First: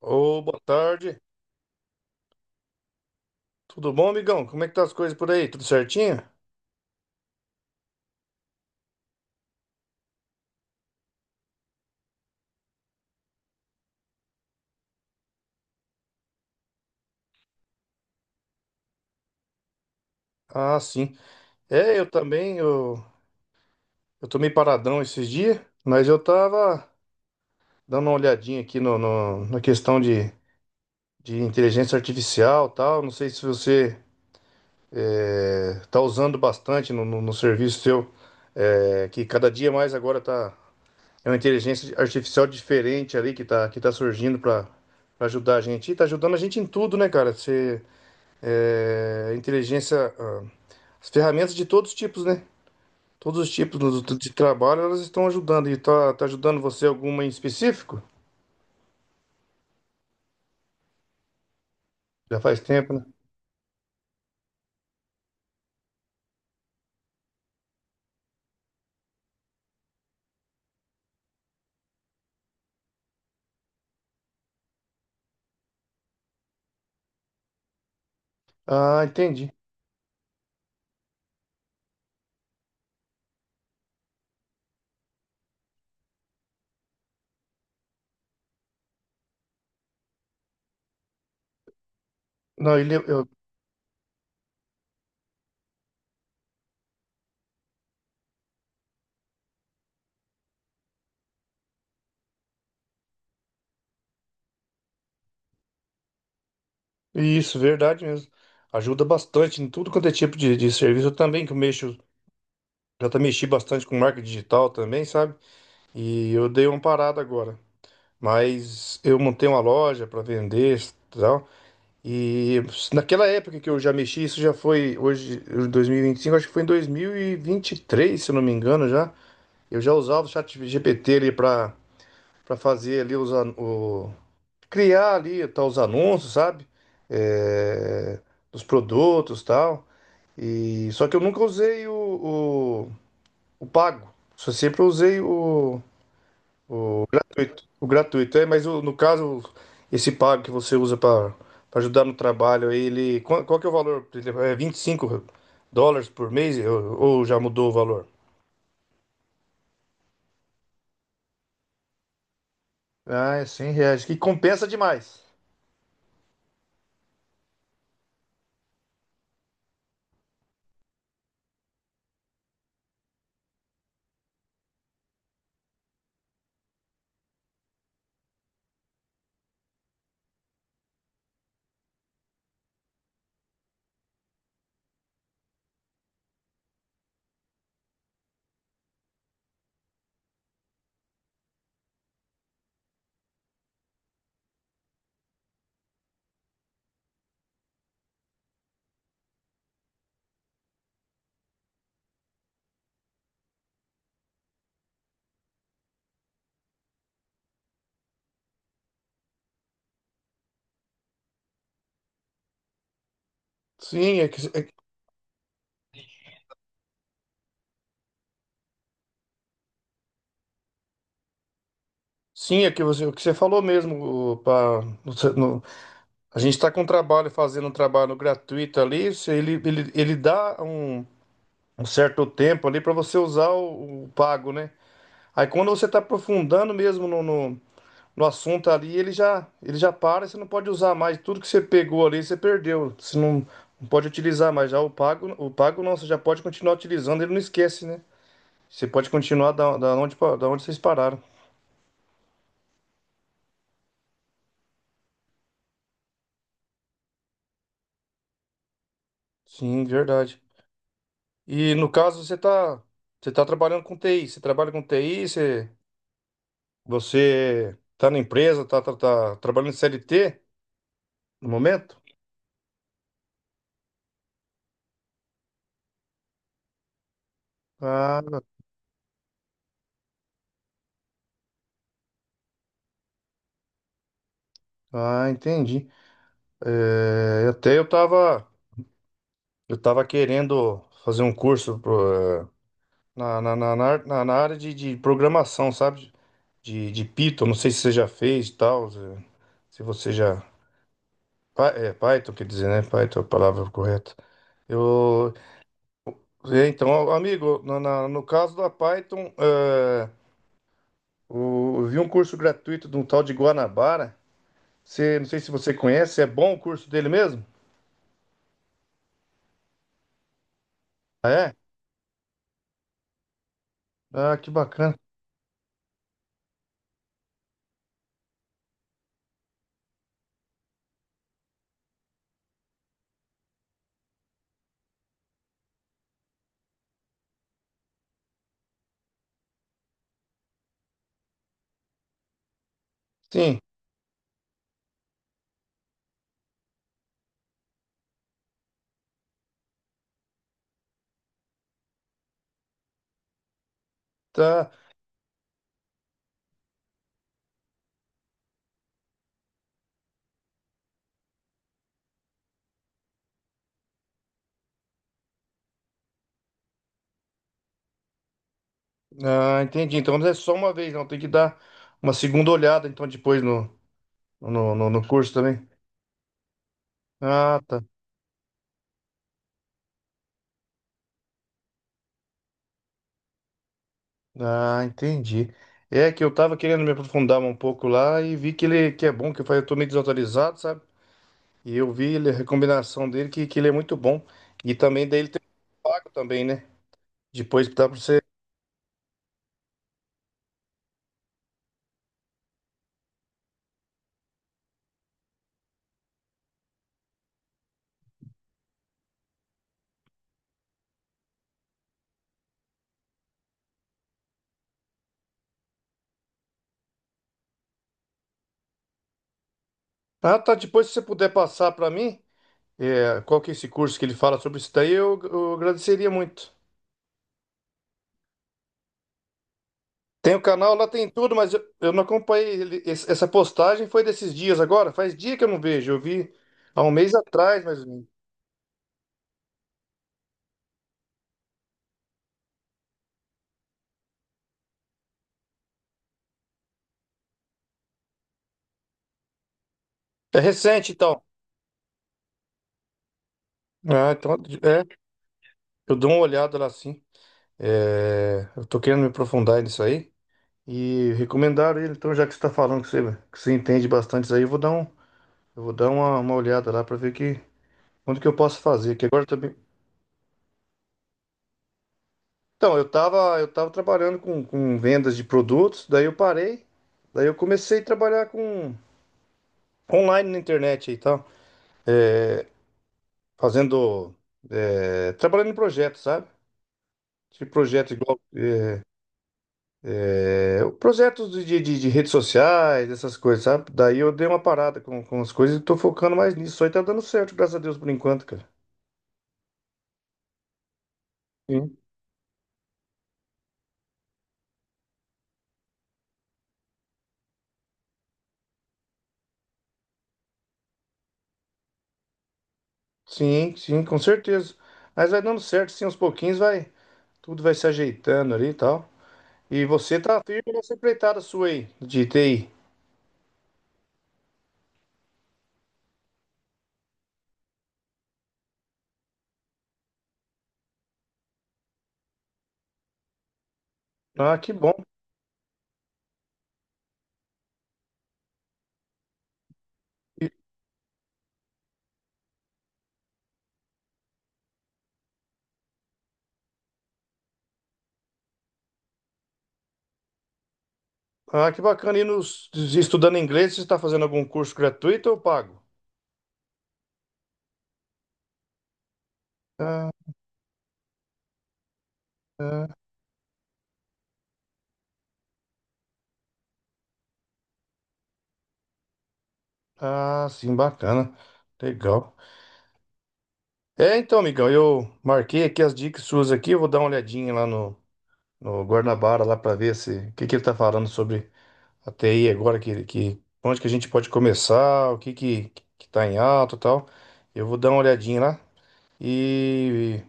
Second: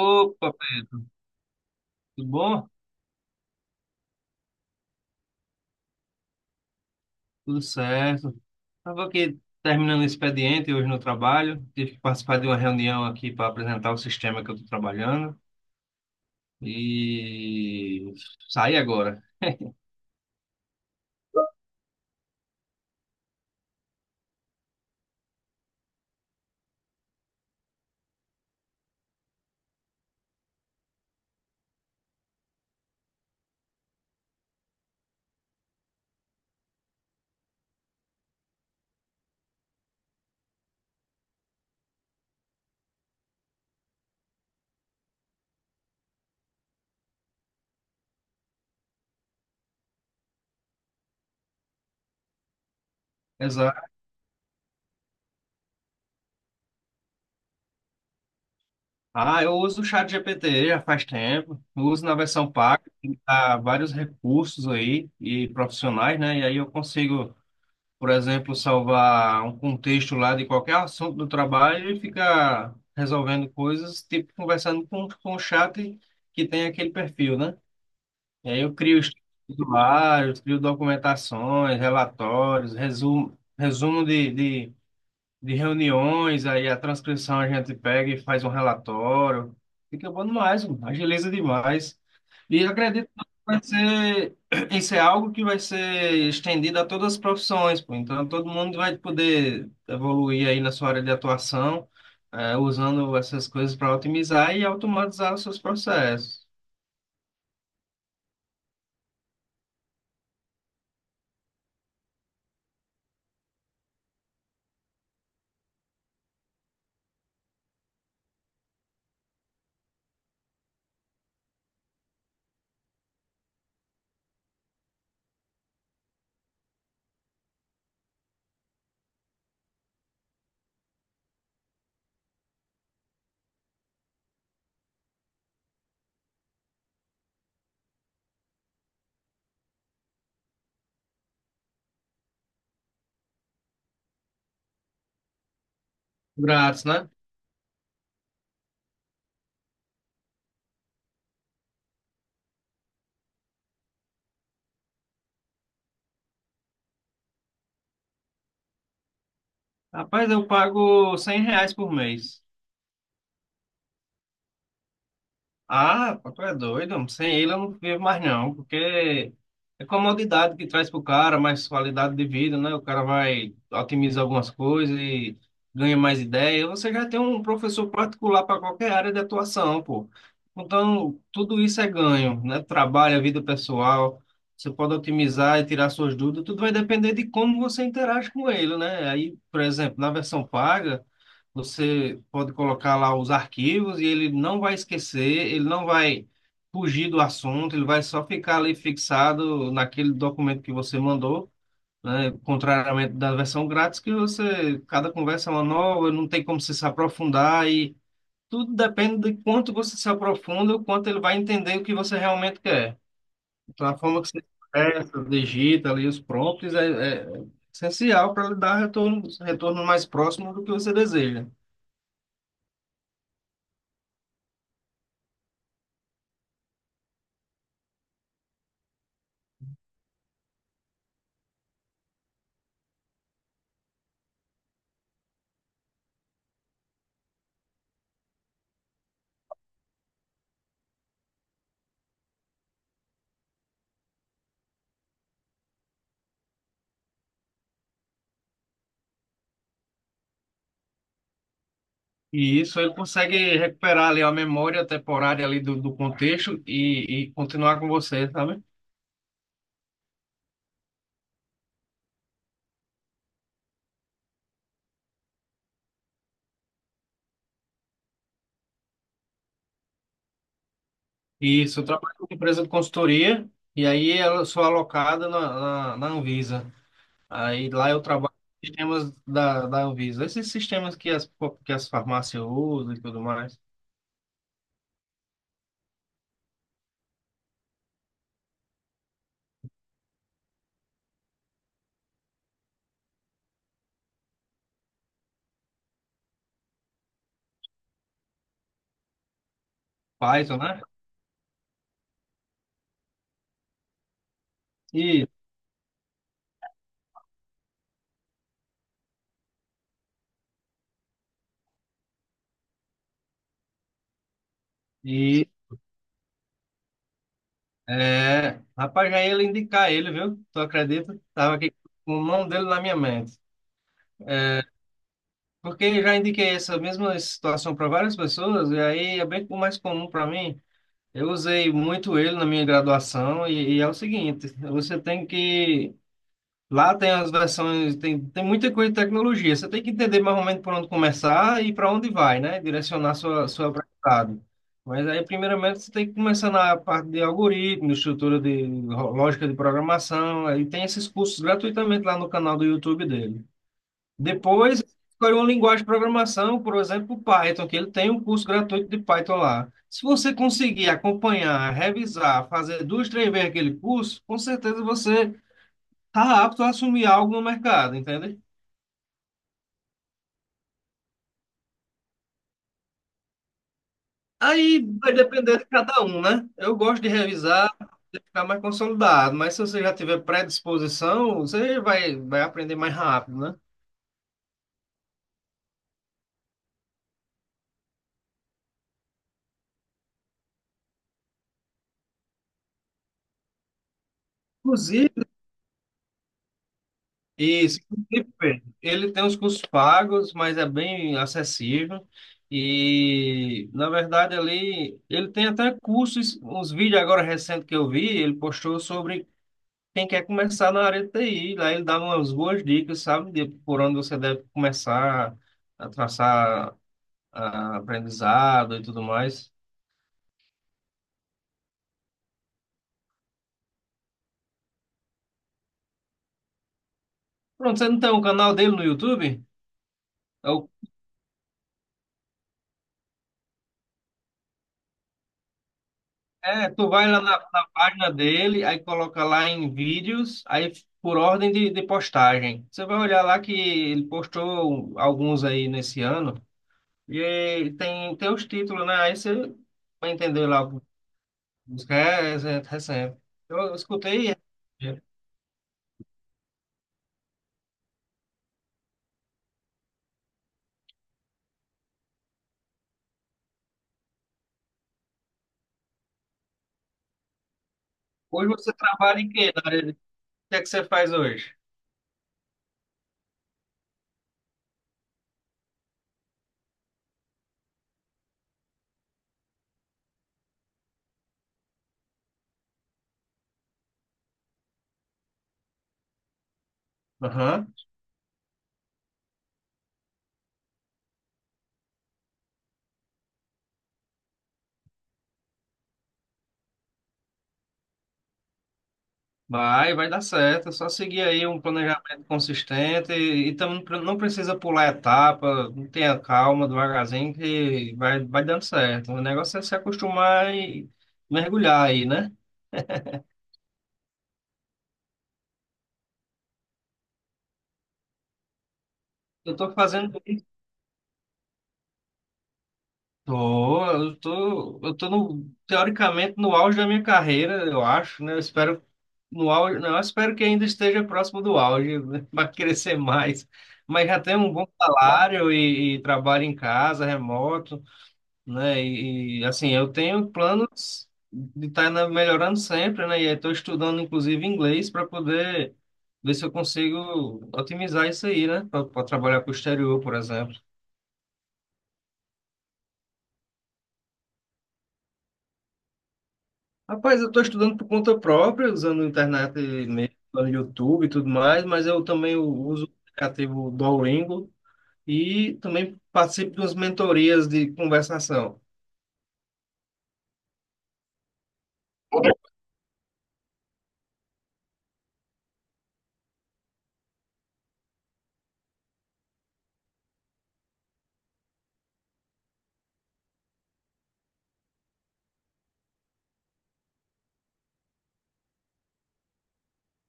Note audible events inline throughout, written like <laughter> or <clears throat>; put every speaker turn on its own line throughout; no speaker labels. Ô, boa tarde.
tudo bom?
Tudo bom, amigão? Como é que tá as coisas por aí? Tudo certinho?
Tudo certo. Estava aqui terminando o expediente hoje no trabalho. Tive que participar de uma reunião aqui para apresentar o sistema que eu estou trabalhando. E saí agora.
Ah, sim. É, eu também, eu tô meio paradão esses dias, mas eu tava dando uma olhadinha aqui no, na questão de inteligência artificial e tal. Não sei se você tá usando bastante no serviço seu, que cada dia mais agora tá. É uma inteligência artificial diferente ali que tá surgindo pra ajudar a gente. E tá ajudando a gente em tudo, né, cara? Você. É, as ferramentas de todos os tipos, né? Todos os tipos
Exato.
de trabalho, elas estão ajudando. E tá ajudando você alguma em específico?
Ah, eu uso o chat GPT já faz tempo. Eu uso na
Já
versão
faz
paga.
tempo, né?
Tem que dar vários recursos aí e profissionais, né? E aí eu consigo, por exemplo, salvar um contexto lá de qualquer assunto do trabalho e ficar resolvendo coisas, tipo conversando com o chat que tem aquele perfil, né? E aí eu crio
Ah, entendi.
estudos, crio documentações, relatórios, resumo, resumo de reuniões, aí a transcrição a gente pega e faz um relatório. Fica bom demais, mano, agiliza demais. E
Não,
acredito que vai ser, <clears throat> isso é algo que vai ser estendido a todas as profissões, pô. Então todo mundo vai poder evoluir aí na sua área de atuação, usando essas coisas para otimizar e automatizar os seus processos.
isso, verdade mesmo. Ajuda bastante em tudo quanto é tipo de serviço. Eu também que eu mexo, já tá mexi bastante com marca digital também, sabe? E eu dei uma parada agora. Mas eu montei uma loja para vender, e tal. E naquela época que eu já mexi, isso já foi hoje 2025, acho que foi em 2023, se eu não me engano, já. Eu já usava o chat GPT ali para fazer ali criar ali os anúncios, sabe? É, dos produtos, tal. E só que eu nunca usei o pago. Só sempre usei o
Grátis, né?
gratuito. O gratuito, mas no caso, esse pago que você usa para ajudar no trabalho, aí ele. Qual que é o valor? Ele é US$ 25 por mês ou, já mudou o valor?
Rapaz, eu pago R$ 100 por mês.
Ah, é R$ 100, que compensa demais.
Ah, pô, tu é doido, homem. Sem ele eu não vivo mais não, porque é comodidade que traz pro cara, mais qualidade de vida, né? O cara vai otimizar algumas coisas e ganha mais ideia. Você já tem um professor particular para qualquer área de atuação, pô. Então, tudo isso é ganho, né? Trabalho, vida pessoal, você pode otimizar e tirar suas dúvidas, tudo vai depender de como você interage com ele, né? Aí, por exemplo, na versão paga, você pode colocar lá os arquivos e ele não vai esquecer, ele não vai fugir do assunto, ele vai só ficar ali fixado naquele documento que você mandou, né? Contrariamente da versão grátis, que você, cada conversa é uma nova, não tem como você se aprofundar e tudo depende de quanto você se aprofunda, o quanto ele vai entender o que você realmente quer. Então, a
Sim,
forma que você expressa, digita ali os prompts é essencial para ele dar retorno, retorno mais próximo do que você deseja.
é que você, o que você falou mesmo, o- pra, no- no- a gente está com um trabalho, fazendo um trabalho gratuito ali, se ele dá um, certo tempo ali para você usar o pago, né? Aí quando você está aprofundando mesmo no assunto ali, ele já para, e você não pode usar mais. Tudo que você pegou ali, você perdeu. Você não pode utilizar mais. Já o pago não, você já pode continuar utilizando, ele não esquece, né? Você pode continuar da onde vocês pararam.
E isso ele consegue recuperar ali a memória temporária ali do contexto e continuar com você, sabe?
Sim, verdade. E no caso, você tá trabalhando com TI. Você trabalha com TI, você tá na empresa, tá trabalhando em CLT no
E isso, eu
momento?
trabalho com empresa de consultoria e aí eu sou alocado na Anvisa. Aí lá eu
Ah,
trabalho com sistemas da Anvisa. Esses sistemas que as farmácias usam e tudo mais.
ah, entendi. É, até eu tava. Eu tava querendo fazer um curso pro, eh, na, na, na, na- na- na área de programação, sabe? De Python, não sei se você já fez e tal, se você já.
Python, né?
É, Python, quer dizer, né? Python é a palavra correta.
E,
Eu. Então, amigo, no caso da Python, eu vi um curso gratuito de um tal de Guanabara. Você, não sei
e
se você conhece, é bom o curso dele mesmo?
rapaz, já ia lhe indicar ele, viu? Tu acredita?
Ah, é?
Tava aqui com o nome dele na minha mente.
Ah, que bacana.
Porque eu já indiquei essa mesma situação para várias pessoas, e aí é bem o mais comum para mim. Eu usei muito ele na minha graduação, e é o seguinte: você tem que... Lá tem as versões, tem, tem muita coisa de tecnologia, você tem que entender mais ou menos por onde começar e para onde vai, né? Direcionar sua,
Sim.
seu aprendizado. Mas aí, primeiramente, você tem que começar na parte de algoritmo, estrutura de lógica de programação, aí tem esses cursos gratuitamente lá no canal do YouTube dele.
Tá.
Depois, escolhe uma linguagem de programação, por exemplo, Python, que ele tem um curso gratuito de Python lá. Se você conseguir acompanhar, revisar, fazer duas, três vezes aquele curso, com certeza você está apto a assumir algo no mercado, entende?
Ah, entendi. Então não é só uma vez, não. Tem que dar uma segunda olhada, então, depois
Aí
no
vai
curso
depender de
também.
cada um, né? Eu gosto de
Ah,
revisar,
tá.
de ficar mais consolidado, mas se você já tiver predisposição, você vai, vai aprender mais rápido, né?
Ah, entendi. É que eu tava querendo me aprofundar um pouco lá e vi que ele que é bom, que eu falei, eu tô meio desatualizado, sabe? E eu vi ele, a recomendação dele que ele é muito bom. E também
Inclusive,
daí ele tem pago também, né? Depois
Isso.
dá pra você.
Inclusive, ele tem os cursos pagos, mas é bem acessível. E, na verdade, ali ele tem até cursos, uns vídeos agora recentes que eu vi, ele postou sobre quem quer começar na área de TI. Lá ele dá umas boas dicas, sabe, de por onde você deve começar a traçar aprendizado e tudo mais.
Ah, tá. Depois se você puder passar pra mim, qual que é esse curso que ele fala sobre isso daí, eu agradeceria muito.
Pronto, você não tem um canal dele no YouTube?
Tem o canal, lá tem tudo, mas eu não acompanhei. Essa postagem foi desses dias agora? Faz dia que eu não vejo. Eu vi
É,
há
tu
um
vai
mês
lá na,
atrás,
na
mais ou
página
menos.
dele, aí coloca lá em vídeos, aí por ordem de postagem. Você vai olhar lá que ele postou alguns aí nesse ano, e aí tem, tem os títulos, né? Aí você vai
É
entender lá o
recente, então.
que é recente. Eu
Ah,
escutei.
então,
É.
é. Eu dou uma olhada lá, sim. É, eu tô querendo me aprofundar nisso aí. E recomendaram ele, então, já que você tá falando que você entende bastante isso aí, eu vou dar um, eu vou dar uma, olhada lá para ver que, onde que eu
Hoje
posso
você
fazer. Que
trabalha
agora
em quê?
também.
Na área de... O que é que você faz hoje?
Então, eu tava trabalhando com vendas de produtos, daí eu parei, daí eu comecei a trabalhar com. Online na internet e tal, é, fazendo, trabalhando em projetos, sabe? De projeto igual, projetos de redes sociais, essas coisas, sabe? Daí eu dei uma parada com as coisas e tô focando mais nisso. Isso aí tá dando certo, graças a Deus, por enquanto, cara.
Vai, vai dar certo. É só seguir aí um
Sim,
planejamento consistente e tam- não precisa pular etapa, tenha calma, devagarzinho, que vai, vai dando certo. O negócio é se acostumar e mergulhar aí, né?
sim, sim, com certeza. Mas vai dando certo, sim, aos pouquinhos vai, tudo vai se ajeitando ali e tal.
Eu
E
tô
você tá
fazendo
firme
isso.
nessa empreitada sua aí, de TI.
Tô, eu tô no, teoricamente no auge da minha carreira, eu acho, né? Eu espero... no auge, não, eu espero que ainda esteja próximo do auge, né? <laughs> vai crescer mais. Mas já
Ah,
tenho
que
um bom
bom.
salário e trabalho em casa, remoto, né? E, assim, eu tenho planos de estar melhorando sempre, né? E estou estudando inclusive inglês para poder ver se eu consigo otimizar isso aí, né? Para trabalhar para o exterior, por exemplo.
Ah, que bacana. E estudando inglês, você está fazendo algum curso gratuito ou pago?
Rapaz, eu estou estudando por conta própria, usando internet
Ah,
mesmo, no YouTube e tudo mais, mas eu também uso o aplicativo Duolingo e também participo de umas mentorias de conversação.
ah, sim, bacana. Legal. É, então, amigão, eu marquei aqui as dicas suas aqui. Eu vou dar uma olhadinha lá no Guarnabara, lá para ver se o que, que ele está falando sobre a TI agora, onde que a gente pode começar, o que que tá em alta e tal. Eu vou dar uma olhadinha lá. E,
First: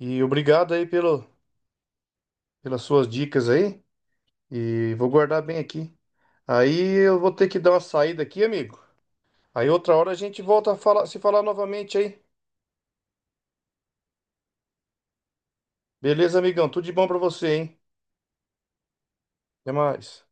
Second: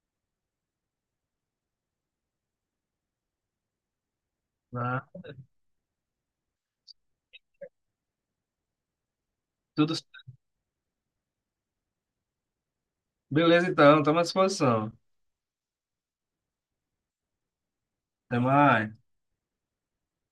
e obrigado aí pelas suas dicas aí. E vou
Tá.
guardar bem aqui. Aí eu vou ter que dar uma saída aqui, amigo. Aí
Tudo
outra hora a gente volta a falar, se falar novamente aí.
beleza, então, estamos à disposição.
Beleza, amigão? Tudo de bom pra você, hein?
Até mais.
Até mais.